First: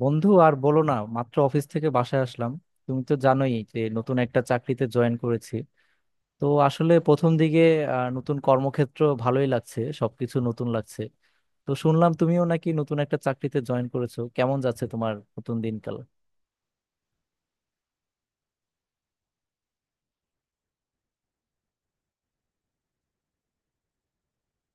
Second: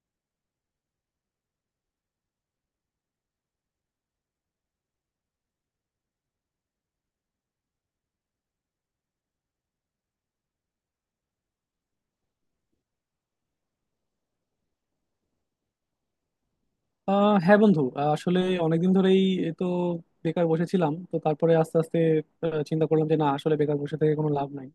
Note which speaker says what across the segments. Speaker 1: বন্ধু, আর বলো না, মাত্র অফিস থেকে বাসায় আসলাম। তুমি তো জানোই যে নতুন একটা চাকরিতে জয়েন করেছি। তো আসলে প্রথম দিকে নতুন কর্মক্ষেত্র ভালোই লাগছে, সবকিছু নতুন লাগছে। তো শুনলাম তুমিও নাকি নতুন একটা চাকরিতে জয়েন করেছো, কেমন যাচ্ছে তোমার নতুন দিনকাল?
Speaker 2: হ্যাঁ বন্ধু, আসলে অনেকদিন ধরেই এ তো বেকার বসেছিলাম। তো তারপরে আস্তে আস্তে চিন্তা করলাম যে না, আসলে বেকার বসে থেকে কোনো লাভ নাই।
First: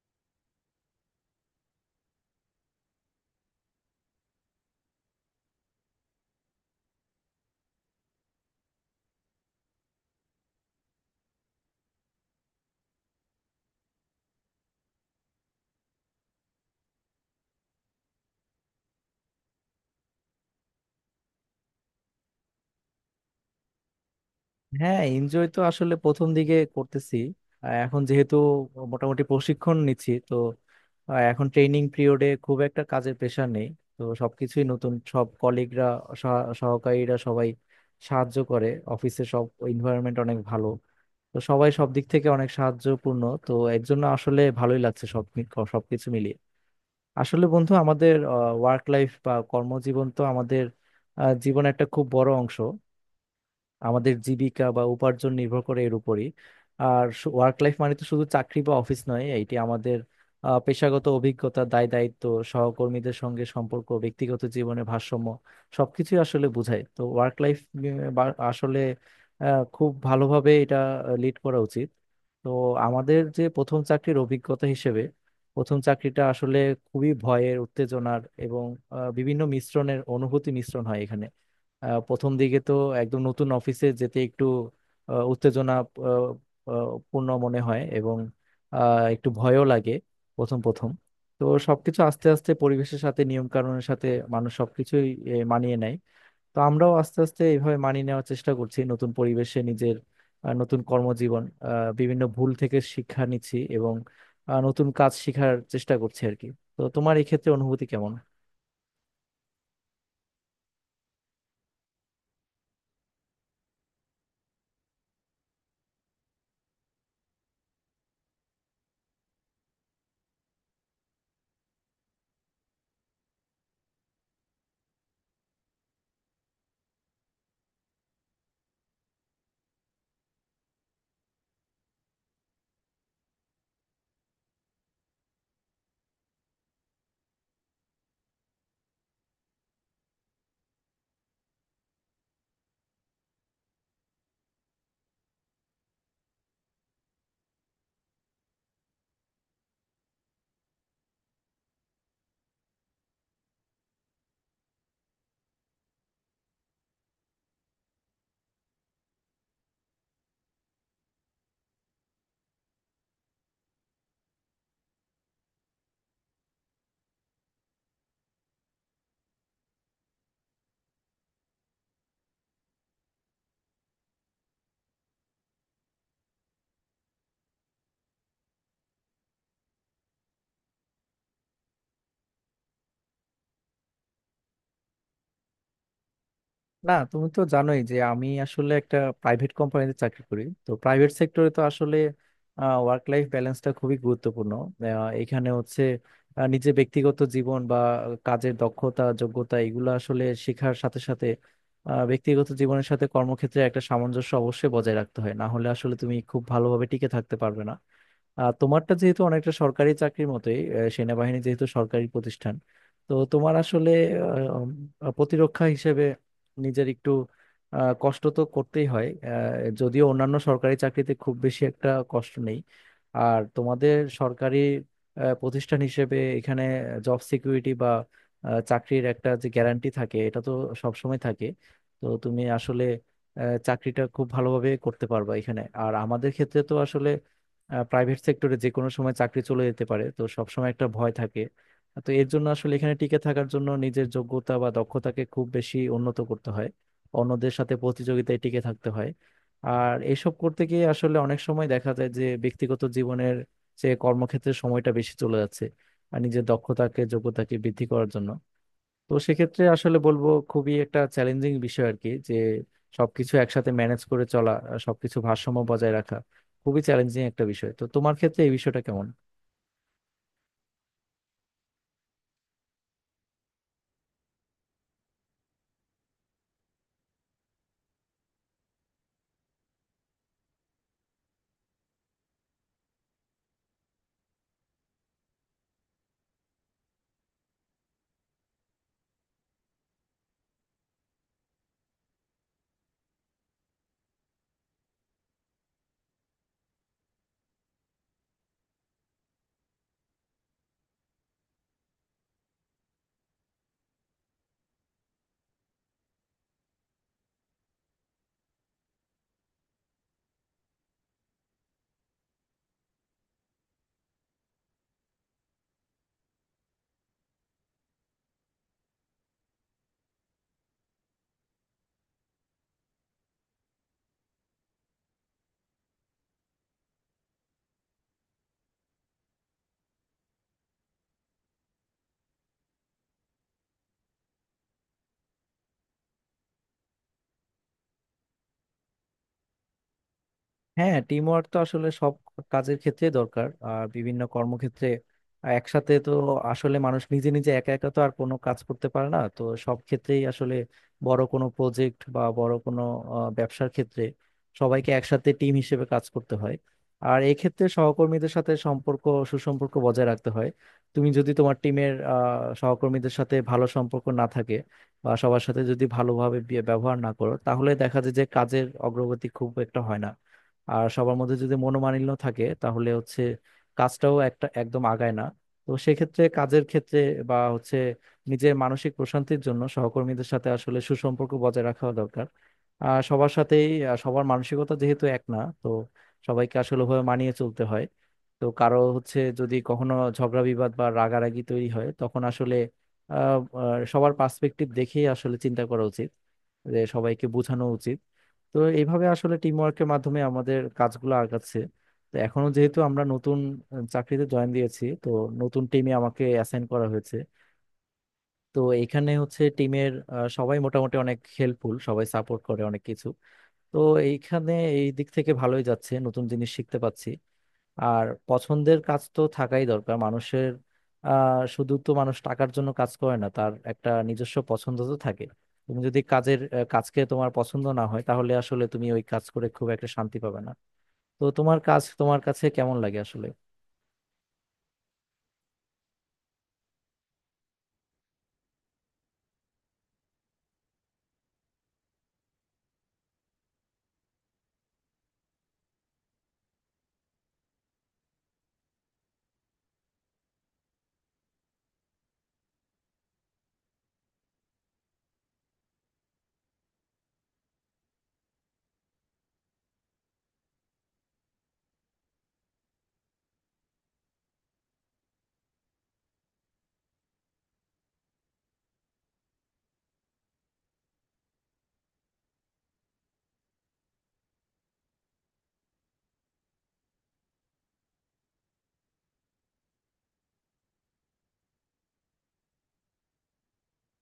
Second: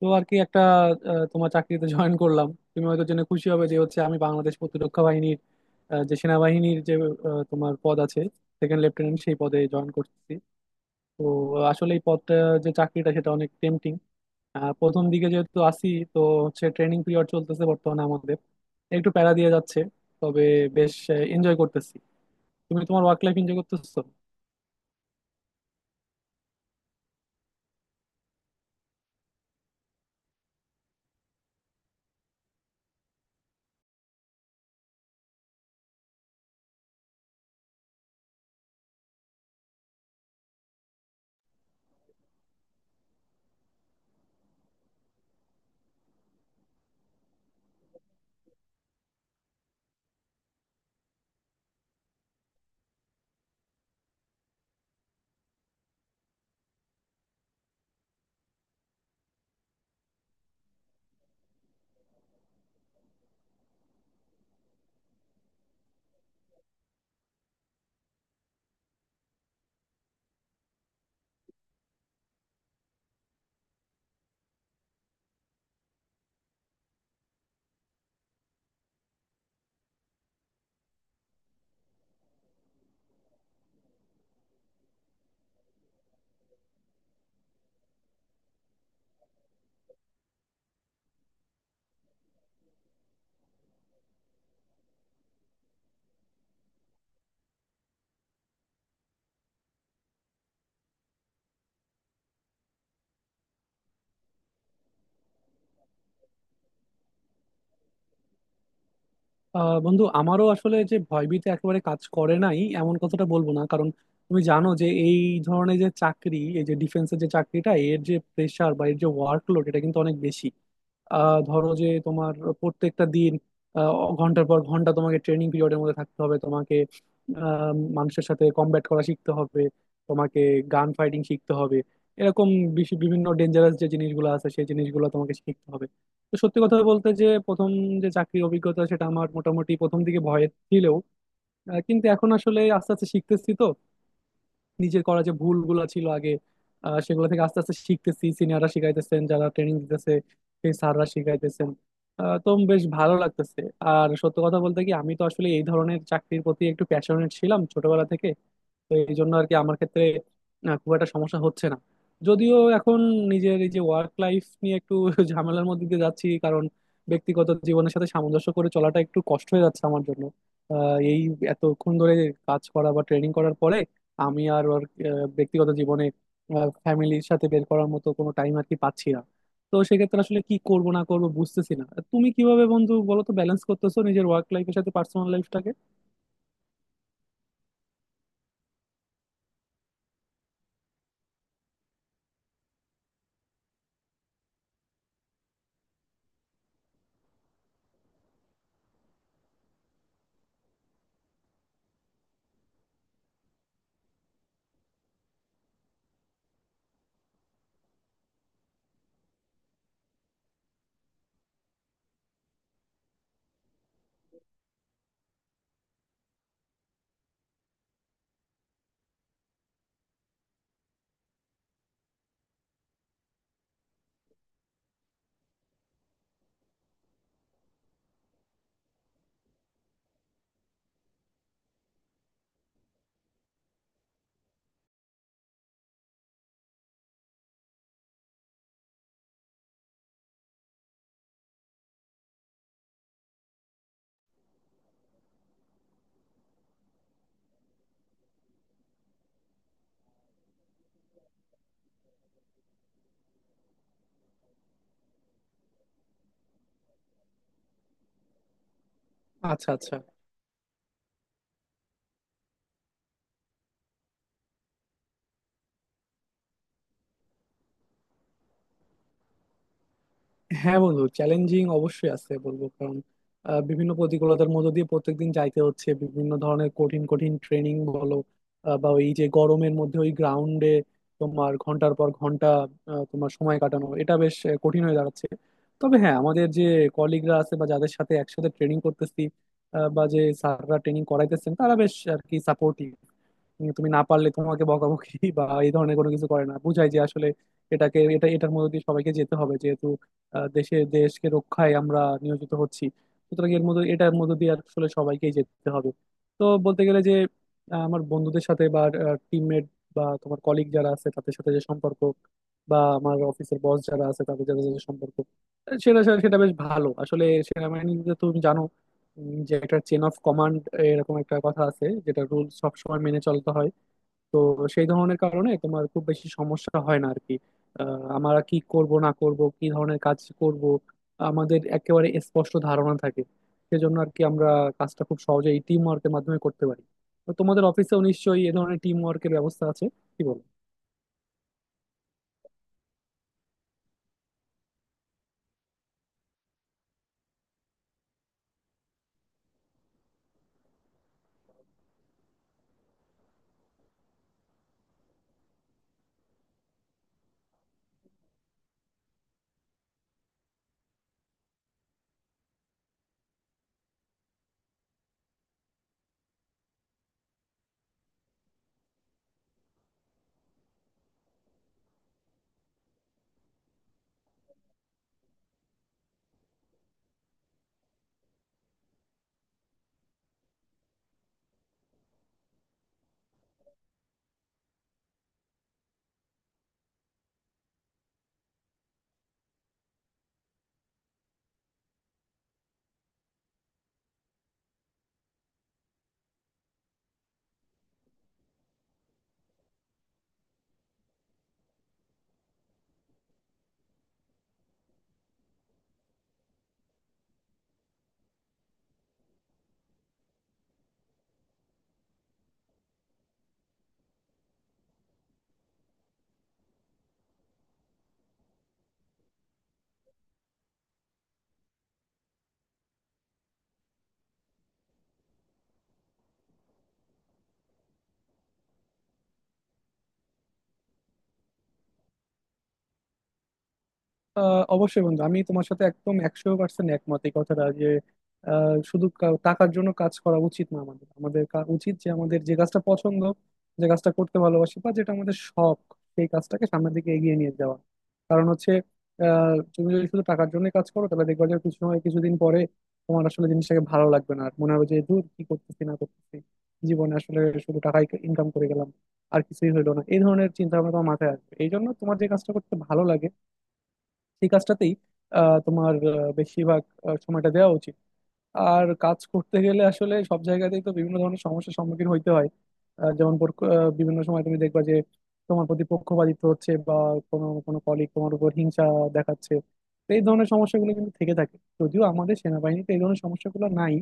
Speaker 2: তো আর কি একটা তোমার চাকরিতে জয়েন করলাম। তুমি হয়তো জেনে খুশি হবে যে হচ্ছে আমি বাংলাদেশ প্রতিরক্ষা বাহিনীর যে সেনাবাহিনীর, যে তোমার পদ আছে সেকেন্ড লেফটেন্যান্ট, সেই পদে জয়েন করছি। তো আসলে এই পদটা, যে চাকরিটা, সেটা অনেক টেম্পটিং। প্রথম দিকে যেহেতু আসি, তো হচ্ছে ট্রেনিং পিরিয়ড চলতেছে বর্তমানে আমাদের, একটু প্যারা দিয়ে যাচ্ছে। তবে বেশ এনজয় করতেছি। তুমি তোমার ওয়ার্ক লাইফ এনজয় করতেছো?
Speaker 1: হ্যাঁ, এনজয় তো আসলে প্রথম দিকে করতেছি। এখন যেহেতু মোটামুটি প্রশিক্ষণ নিচ্ছি তো এখন ট্রেনিং পিরিয়ডে খুব একটা কাজের প্রেশার নেই। তো সবকিছুই নতুন, সব কলিগরা, সহকারীরা সবাই সাহায্য করে, অফিসে সব এনভায়রনমেন্ট অনেক ভালো। তো সবাই সব দিক থেকে অনেক সাহায্যপূর্ণ। তো এর জন্য আসলে ভালোই লাগছে, সব সবকিছু মিলিয়ে। আসলে বন্ধু, আমাদের ওয়ার্ক লাইফ বা কর্মজীবন তো আমাদের জীবনের একটা খুব বড় অংশ, আমাদের জীবিকা বা উপার্জন নির্ভর করে এর উপরই। আর ওয়ার্ক লাইফ মানে তো শুধু চাকরি বা অফিস নয়, এটি আমাদের পেশাগত অভিজ্ঞতা, দায় দায়িত্ব, সহকর্মীদের সঙ্গে সম্পর্ক, ব্যক্তিগত জীবনের ভারসাম্য, সবকিছুই আসলে বোঝায় তো ওয়ার্ক লাইফ। আসলে খুব ভালোভাবে এটা লিড করা উচিত। তো আমাদের যে প্রথম চাকরির অভিজ্ঞতা হিসেবে প্রথম চাকরিটা আসলে খুবই ভয়ের, উত্তেজনার এবং বিভিন্ন মিশ্রণের অনুভূতি মিশ্রণ হয় এখানে। প্রথম দিকে তো একদম নতুন অফিসে যেতে একটু উত্তেজনা আহ, আহ, পূর্ণ মনে হয় এবং একটু ভয়ও লাগে প্রথম প্রথম। তো সবকিছু আস্তে আস্তে পরিবেশের সাথে, নিয়ম কানুনের সাথে মানুষ সবকিছুই মানিয়ে নেয়। তো আমরাও আস্তে আস্তে এইভাবে মানিয়ে নেওয়ার চেষ্টা করছি নতুন পরিবেশে নিজের নতুন কর্মজীবন, বিভিন্ন ভুল থেকে শিক্ষা নিচ্ছি এবং নতুন কাজ শেখার চেষ্টা করছি আর কি। তো তোমার এই ক্ষেত্রে অনুভূতি কেমন?
Speaker 2: বন্ধু, আমারও আসলে যে ভয়ভীতি একেবারে কাজ করে নাই এমন কথাটা বলবো না, কারণ তুমি জানো যে এই ধরনের যে চাকরি, এই যে ডিফেন্সের যে চাকরিটা, এর যে প্রেশার বা এর যে ওয়ার্কলোড এটা কিন্তু অনেক বেশি। ধরো যে তোমার প্রত্যেকটা দিন আহ, ঘন্টার পর ঘন্টা তোমাকে ট্রেনিং পিরিয়ডের মধ্যে থাকতে হবে। তোমাকে আহ, মানুষের সাথে কমব্যাট করা শিখতে হবে। তোমাকে গান ফাইটিং শিখতে হবে। এরকম বিভিন্ন ডেঞ্জারাস যে জিনিসগুলো আছে সেই জিনিসগুলো তোমাকে শিখতে হবে। তো সত্যি কথা বলতে, যে প্রথম যে চাকরির অভিজ্ঞতা সেটা আমার মোটামুটি প্রথম দিকে ভয় ছিলেও কিন্তু এখন আসলে আস্তে আস্তে শিখতেছি। তো নিজের করা যে ভুলগুলো ছিল আগে, সেগুলো থেকে আস্তে আস্তে শিখতেছি, সিনিয়ররা শিখাইতেছেন, যারা ট্রেনিং দিতেছে সেই স্যাররা শিখাইতেছেন। তো বেশ ভালো লাগতেছে। আর সত্য কথা বলতে কি, আমি তো আসলে এই ধরনের চাকরির প্রতি একটু প্যাশনেট ছিলাম ছোটবেলা থেকে। তো এই জন্য আর কি আমার ক্ষেত্রে খুব একটা সমস্যা হচ্ছে না। যদিও এখন নিজের এই যে ওয়ার্ক লাইফ নিয়ে একটু ঝামেলার মধ্যে দিয়ে যাচ্ছি, কারণ ব্যক্তিগত জীবনের সাথে সামঞ্জস্য করে চলাটা একটু কষ্ট হয়ে যাচ্ছে আমার জন্য। এই এতক্ষণ ধরে কাজ করা বা ট্রেনিং করার পরে আমি আর ওর ব্যক্তিগত জীবনে, ফ্যামিলির সাথে বের করার মতো কোনো টাইম আর কি পাচ্ছি না। তো সেক্ষেত্রে আসলে কি করবো না করবো বুঝতেছি না। তুমি কিভাবে বন্ধু বলো তো, ব্যালেন্স করতেছো নিজের ওয়ার্ক লাইফের সাথে পার্সোনাল লাইফটাকে?
Speaker 1: না, তুমি তো জানোই যে আমি আসলে একটা প্রাইভেট কোম্পানিতে চাকরি করি। তো প্রাইভেট সেক্টরে তো আসলে ওয়ার্ক লাইফ ব্যালেন্সটা খুবই গুরুত্বপূর্ণ। আহ, এখানে হচ্ছে নিজের ব্যক্তিগত জীবন বা কাজের দক্ষতা, যোগ্যতা এগুলো আসলে শেখার সাথে সাথে ব্যক্তিগত জীবনের সাথে কর্মক্ষেত্রে একটা সামঞ্জস্য অবশ্যই বজায় রাখতে হয়, না হলে আসলে তুমি খুব ভালোভাবে টিকে থাকতে পারবে না। তোমারটা যেহেতু অনেকটা সরকারি চাকরির মতোই, সেনাবাহিনী যেহেতু সরকারি প্রতিষ্ঠান, তো তোমার আসলে প্রতিরক্ষা হিসেবে নিজের একটু কষ্ট তো করতেই হয়। যদিও অন্যান্য সরকারি চাকরিতে খুব বেশি একটা কষ্ট নেই। আর তোমাদের সরকারি প্রতিষ্ঠান হিসেবে এখানে জব সিকিউরিটি বা চাকরির একটা যে গ্যারান্টি থাকে এটা তো সবসময় থাকে। তো তুমি আসলে চাকরিটা খুব ভালোভাবে করতে পারবা এখানে। আর আমাদের ক্ষেত্রে তো আসলে প্রাইভেট সেক্টরে যে কোনো সময় চাকরি চলে যেতে পারে, তো সবসময় একটা ভয় থাকে। তো এর জন্য আসলে এখানে টিকে থাকার জন্য নিজের যোগ্যতা বা দক্ষতাকে খুব বেশি উন্নত করতে হয়, অন্যদের সাথে প্রতিযোগিতায় টিকে থাকতে হয়। আর এসব করতে গিয়ে আসলে অনেক সময় দেখা যায় যে ব্যক্তিগত জীবনের যে কর্মক্ষেত্রে সময়টা বেশি চলে যাচ্ছে আর নিজের দক্ষতাকে, যোগ্যতাকে বৃদ্ধি করার জন্য। তো সেক্ষেত্রে
Speaker 2: আচ্ছা, আচ্ছা।
Speaker 1: আসলে বলবো, খুবই একটা চ্যালেঞ্জিং বিষয় আর কি, যে সবকিছু একসাথে ম্যানেজ করে চলা আর সবকিছু ভারসাম্য বজায় রাখা, খুবই চ্যালেঞ্জিং একটা বিষয়। তো তোমার ক্ষেত্রে এই বিষয়টা কেমন?
Speaker 2: হ্যাঁ বন্ধু, চ্যালেঞ্জিং অবশ্যই আছে বলবো, কারণ বিভিন্ন প্রতিকূলতার মধ্য দিয়ে প্রত্যেকদিন যাইতে হচ্ছে, বিভিন্ন ধরনের কঠিন কঠিন ট্রেনিং বলো বা ওই যে গরমের মধ্যে ওই গ্রাউন্ডে তোমার ঘন্টার পর ঘন্টা তোমার সময় কাটানো, এটা বেশ কঠিন হয়ে দাঁড়াচ্ছে। তবে হ্যাঁ আমাদের যে কলিগরা আছে বা যাদের সাথে একসাথে ট্রেনিং করতেছি বা যে স্যাররা ট্রেনিং করাইতেছেন, তারা বেশ আর কি সাপোর্টিভ। তুমি না পারলে তোমাকে বকাবকি বা এই ধরনের কোনো কিছু করে না, বুঝায় যে আসলে এটাকে এটা এটার মধ্যে দিয়ে সবাইকে যেতে হবে, যেহেতু আহ, দেশে দেশকে রক্ষায় আমরা নিয়োজিত হচ্ছি। সুতরাং এর মধ্যে এটার মধ্যে দিয়ে আসলে সবাইকেই যেতে হবে। তো বলতে গেলে যে আমার বন্ধুদের সাথে বা টিমমেট বা তোমার কলিগ যারা আছে তাদের সাথে যে সম্পর্ক, বা আমার অফিসের বস যারা আছে তাদের সাথে যে সম্পর্ক, আহ, সেটা সেটা বেশ ভালো। আসলে সেনাবাহিনীতে তো তুমি জানো, যে একটা চেন অফ কমান্ড এরকম একটা কথা আছে, যেটা রুল সবসময় মেনে চলতে হয়। তো সেই ধরনের কারণে তোমার খুব বেশি সমস্যা হয় না আর কি। আমরা কি করব না করব, কি ধরনের কাজ করব আমাদের একেবারে স্পষ্ট ধারণা থাকে। সেজন্য আর কি আমরা কাজটা খুব সহজে এই টিম ওয়ার্কের মাধ্যমে করতে পারি। তো তোমাদের অফিসেও নিশ্চয়ই এ ধরনের টিম ওয়ার্কের ব্যবস্থা আছে, কি বলো?
Speaker 1: হ্যাঁ, টিম ওয়ার্ক তো আসলে সব কাজের ক্ষেত্রে দরকার। আর বিভিন্ন কর্মক্ষেত্রে একসাথে তো আসলে মানুষ নিজে নিজে একা একা তো আর কোনো কাজ করতে পারে না। তো সব ক্ষেত্রেই আসলে বড় কোনো প্রজেক্ট বা বড় কোনো ব্যবসার ক্ষেত্রে সবাইকে একসাথে টিম হিসেবে কাজ করতে হয়। আর এক্ষেত্রে সহকর্মীদের সাথে সম্পর্ক, সুসম্পর্ক বজায় রাখতে হয়। তুমি যদি তোমার টিমের সহকর্মীদের সাথে ভালো সম্পর্ক না থাকে বা সবার সাথে যদি ভালোভাবে ব্যবহার না করো, তাহলে দেখা যায় যে কাজের অগ্রগতি খুব একটা হয় না। আর সবার মধ্যে যদি মনোমালিন্য থাকে তাহলে হচ্ছে কাজটাও একটা একদম আগায় না। তো সেক্ষেত্রে কাজের ক্ষেত্রে বা হচ্ছে নিজের মানসিক প্রশান্তির জন্য সহকর্মীদের সাথে আসলে সুসম্পর্ক বজায় রাখা দরকার। আর সবার সাথেই সবার মানসিকতা যেহেতু এক না, তো সবাইকে আসলে ওভাবে মানিয়ে চলতে হয়। তো কারো হচ্ছে যদি কখনো ঝগড়া বিবাদ বা রাগারাগি তৈরি হয়, তখন আসলে আহ আহ, সবার পার্সপেক্টিভ দেখেই আসলে চিন্তা করা উচিত, যে সবাইকে বোঝানো উচিত। তো এইভাবে আসলে টিম ওয়ার্কের মাধ্যমে আমাদের কাজগুলো আগাচ্ছে। তো এখনো যেহেতু আমরা নতুন চাকরিতে জয়েন দিয়েছি, তো নতুন টিমে আমাকে অ্যাসাইন করা হয়েছে। তো এখানে হচ্ছে টিমের সবাই মোটামুটি অনেক হেল্পফুল, সবাই সাপোর্ট করে অনেক কিছু। তো এইখানে এই দিক থেকে ভালোই যাচ্ছে, নতুন জিনিস শিখতে পাচ্ছি। আর পছন্দের কাজ তো থাকাই দরকার মানুষের। শুধু তো মানুষ টাকার জন্য কাজ করে না, তার একটা নিজস্ব পছন্দ তো থাকে। তুমি যদি কাজের কাজকে তোমার পছন্দ না হয়, তাহলে আসলে তুমি ওই কাজ করে খুব একটা শান্তি পাবে না। তো তোমার কাজ তোমার কাছে কেমন লাগে আসলে?
Speaker 2: অবশ্যই বন্ধু, আমি তোমার সাথে একদম একশো পার্সেন্ট একমত। এই কথাটা যে শুধু টাকার জন্য কাজ করা উচিত না আমাদের আমাদের উচিত যে আমাদের যে কাজটা পছন্দ, যে কাজটা করতে ভালোবাসি বা যেটা আমাদের শখ, সেই কাজটাকে সামনের দিকে এগিয়ে নিয়ে যাওয়া। কারণ হচ্ছে তুমি যদি শুধু টাকার জন্য কাজ করো, তাহলে দেখবা যে কিছু সময় কিছুদিন পরে তোমার আসলে জিনিসটাকে ভালো লাগবে না। আর মনে হবে যে দূর কি করতেছি না করতেছি, জীবনে আসলে শুধু টাকাই ইনকাম করে গেলাম, আর কিছুই হলো না। এই ধরনের চিন্তা ভাবনা তোমার মাথায় আসবে। এই জন্য তোমার যে কাজটা করতে ভালো লাগে সেই কাজটাতেই তোমার বেশিরভাগ সময়টা দেওয়া উচিত। আর কাজ করতে গেলে আসলে সব জায়গাতেই তো বিভিন্ন ধরনের সমস্যার সম্মুখীন হইতে হয়। যেমন বিভিন্ন সময় তুমি দেখবা যে তোমার প্রতি পক্ষপাতিত্ব হচ্ছে, বা কোনো কোনো কলিগ তোমার উপর হিংসা দেখাচ্ছে। তো এই ধরনের সমস্যাগুলো কিন্তু থেকে থাকে। যদিও আমাদের সেনাবাহিনীতে এই ধরনের সমস্যাগুলো নাই।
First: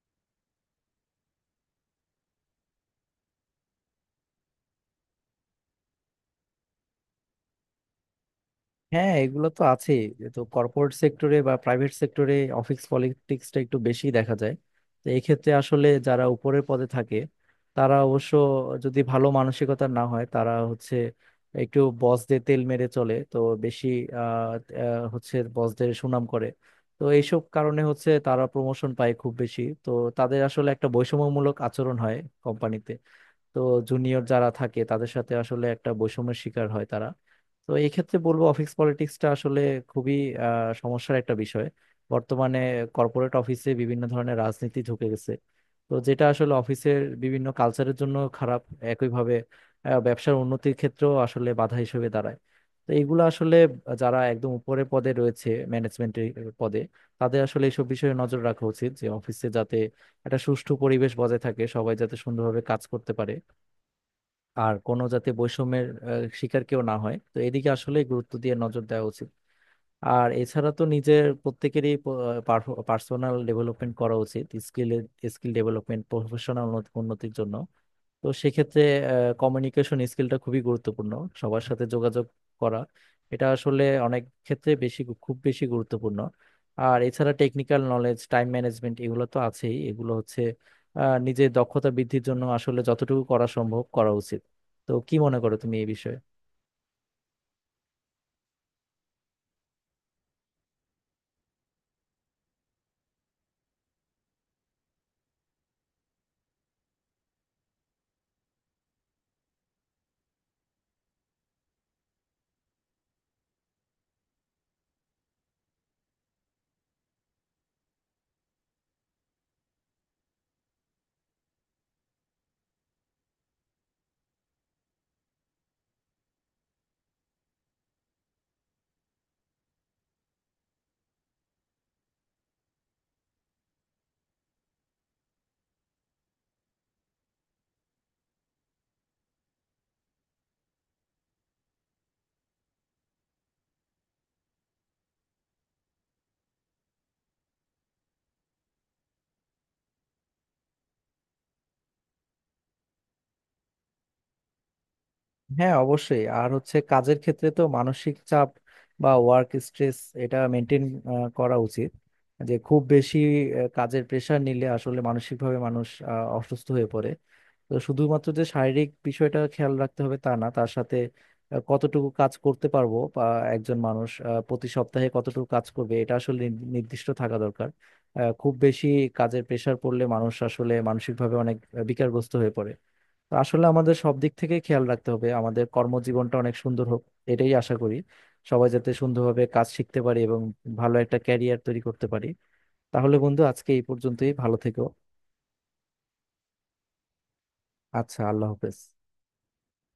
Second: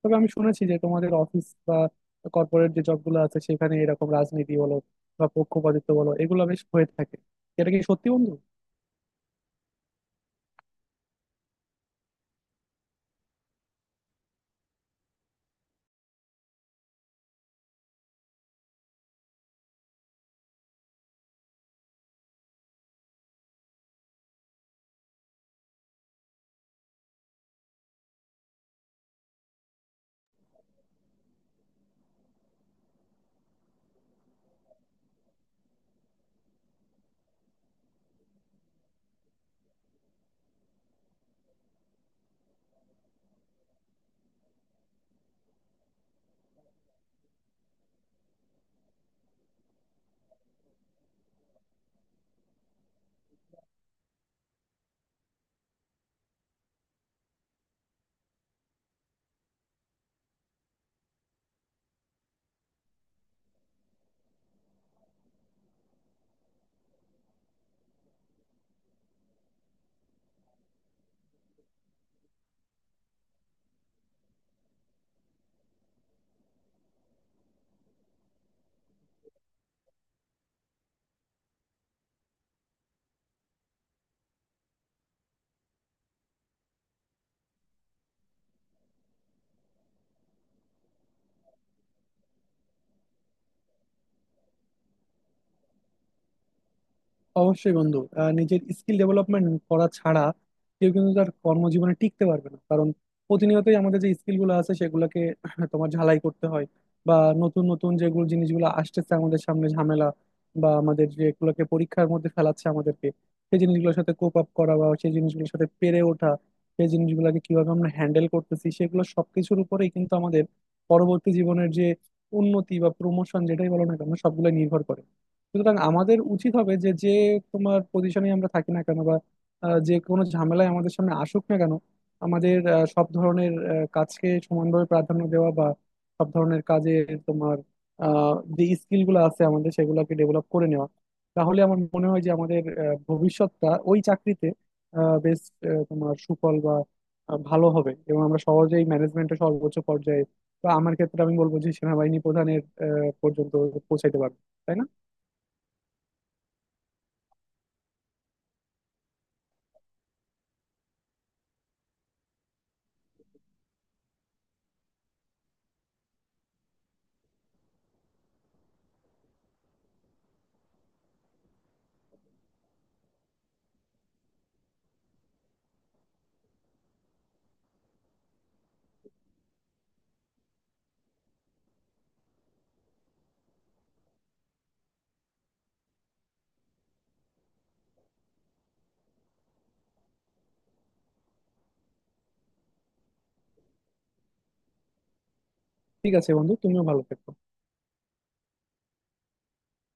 Speaker 2: তবে আমি শুনেছি যে তোমাদের অফিস বা কর্পোরেট যে জবগুলো আছে সেখানে এরকম রাজনীতি বলো বা পক্ষপাতিত্ব বলো এগুলো বেশ হয়ে থাকে। এটা কি সত্যি বন্ধু?
Speaker 1: হ্যাঁ, এগুলো তো আছে। তো কর্পোরেট সেক্টরে বা প্রাইভেট সেক্টরে অফিস পলিটিক্সটা একটু বেশি দেখা যায়। তো এক্ষেত্রে আসলে যারা উপরের পদে থাকে তারা অবশ্য যদি ভালো মানসিকতার না হয়, তারা হচ্ছে একটু বসদের তেল মেরে চলে তো বেশি আহ, আহ, হচ্ছে বসদের সুনাম করে। তো এইসব কারণে হচ্ছে তারা প্রমোশন পায় খুব বেশি, তো তাদের আসলে একটা বৈষম্যমূলক আচরণ হয় কোম্পানিতে। তো জুনিয়র যারা থাকে তাদের সাথে আসলে একটা বৈষম্যের শিকার হয় তারা। তো এই ক্ষেত্রে বলবো, অফিস পলিটিক্সটা আসলে খুবই সমস্যার একটা বিষয়। বর্তমানে কর্পোরেট অফিসে বিভিন্ন ধরনের রাজনীতি ঢুকে গেছে, তো যেটা আসলে অফিসের বিভিন্ন কালচারের জন্য খারাপ। একইভাবে ব্যবসার উন্নতির ক্ষেত্রেও আসলে বাধা হিসেবে দাঁড়ায়। তো এইগুলো আসলে যারা একদম উপরের পদে রয়েছে ম্যানেজমেন্টের পদে, তাদের আসলে এইসব বিষয়ে নজর রাখা উচিত, যে অফিসে যাতে একটা সুষ্ঠু পরিবেশ বজায় থাকে, সবাই যাতে সুন্দরভাবে কাজ করতে পারে, আর কোনো যাতে বৈষম্যের শিকার কেউ না হয়। তো এদিকে আসলে গুরুত্ব দিয়ে নজর দেওয়া উচিত। আর এছাড়া তো নিজের প্রত্যেকেরই পার্সোনাল ডেভেলপমেন্ট করা উচিত, স্কিল স্কিল ডেভেলপমেন্ট প্রফেশনাল উন্নতির জন্য। তো সেক্ষেত্রে কমিউনিকেশন স্কিলটা খুবই গুরুত্বপূর্ণ, সবার সাথে যোগাযোগ করা, এটা আসলে অনেক ক্ষেত্রে বেশি খুব বেশি গুরুত্বপূর্ণ। আর এছাড়া টেকনিক্যাল নলেজ, টাইম ম্যানেজমেন্ট, এগুলো তো আছেই, এগুলো হচ্ছে নিজের দক্ষতা বৃদ্ধির জন্য আসলে যতটুকু করা সম্ভব করা উচিত। তো কি মনে করো তুমি এই বিষয়ে?
Speaker 2: অবশ্যই বন্ধু, নিজের স্কিল ডেভেলপমেন্ট করা ছাড়া কেউ কিন্তু তার কর্মজীবনে টিকতে পারবে না, কারণ প্রতিনিয়তই আমাদের যে স্কিল গুলো আছে সেগুলোকে তোমার ঝালাই করতে হয়, বা নতুন নতুন যেগুলো জিনিসগুলো আসতেছে আমাদের সামনে ঝামেলা বা আমাদের যেগুলোকে পরীক্ষার মধ্যে ফেলাচ্ছে আমাদেরকে, সেই জিনিসগুলোর সাথে কোপ আপ করা বা সেই জিনিসগুলোর সাথে পেরে ওঠা, সেই জিনিসগুলোকে কিভাবে আমরা হ্যান্ডেল করতেছি, সেগুলো সবকিছুর উপরেই কিন্তু আমাদের পরবর্তী জীবনের যে উন্নতি বা প্রমোশন যেটাই বলো না কেন সবগুলো নির্ভর করে। সুতরাং আমাদের উচিত হবে যে যে তোমার পজিশনে আমরা থাকি না কেন, বা যে কোনো ঝামেলায় আমাদের সামনে আসুক না কেন, আমাদের সব ধরনের কাজকে সমানভাবে প্রাধান্য দেওয়া বা সব ধরনের কাজে তোমার যে স্কিলগুলো আছে আমাদের সেগুলোকে ডেভেলপ করে নেওয়া। তাহলে আমার মনে হয় যে আমাদের ভবিষ্যৎটা ওই চাকরিতে বেশ তোমার সুফল বা ভালো হবে, এবং আমরা সহজেই ম্যানেজমেন্টের সর্বোচ্চ পর্যায়ে, বা আমার ক্ষেত্রে আমি বলবো যে সেনাবাহিনী প্রধানের পর্যন্ত পৌঁছাইতে পারবো। তাই না?
Speaker 1: হ্যাঁ, অবশ্যই। আর হচ্ছে কাজের ক্ষেত্রে তো মানসিক চাপ বা ওয়ার্ক স্ট্রেস এটা মেনটেন করা উচিত। যে খুব বেশি কাজের প্রেশার নিলে আসলে মানসিকভাবে মানুষ অসুস্থ হয়ে পড়ে। তো শুধুমাত্র যে শারীরিক বিষয়টা খেয়াল রাখতে হবে তা না, তার সাথে কতটুকু কাজ করতে পারবো বা একজন মানুষ প্রতি সপ্তাহে কতটুকু কাজ করবে এটা আসলে নির্দিষ্ট থাকা দরকার। খুব বেশি কাজের প্রেশার পড়লে মানুষ আসলে মানসিকভাবে অনেক বিকারগ্রস্ত হয়ে পড়ে। তো আসলে আমাদের সব দিক থেকে খেয়াল রাখতে হবে, আমাদের কর্মজীবনটা অনেক সুন্দর হোক এটাই আশা করি। সবাই যাতে সুন্দরভাবে কাজ শিখতে পারি এবং ভালো একটা ক্যারিয়ার তৈরি করতে পারি। তাহলে বন্ধু, আজকে এই পর্যন্তই, ভালো থেকো।
Speaker 2: ঠিক আছে বন্ধু, তুমিও ভালো থেকো।
Speaker 1: আচ্ছা, আল্লাহ হাফেজ।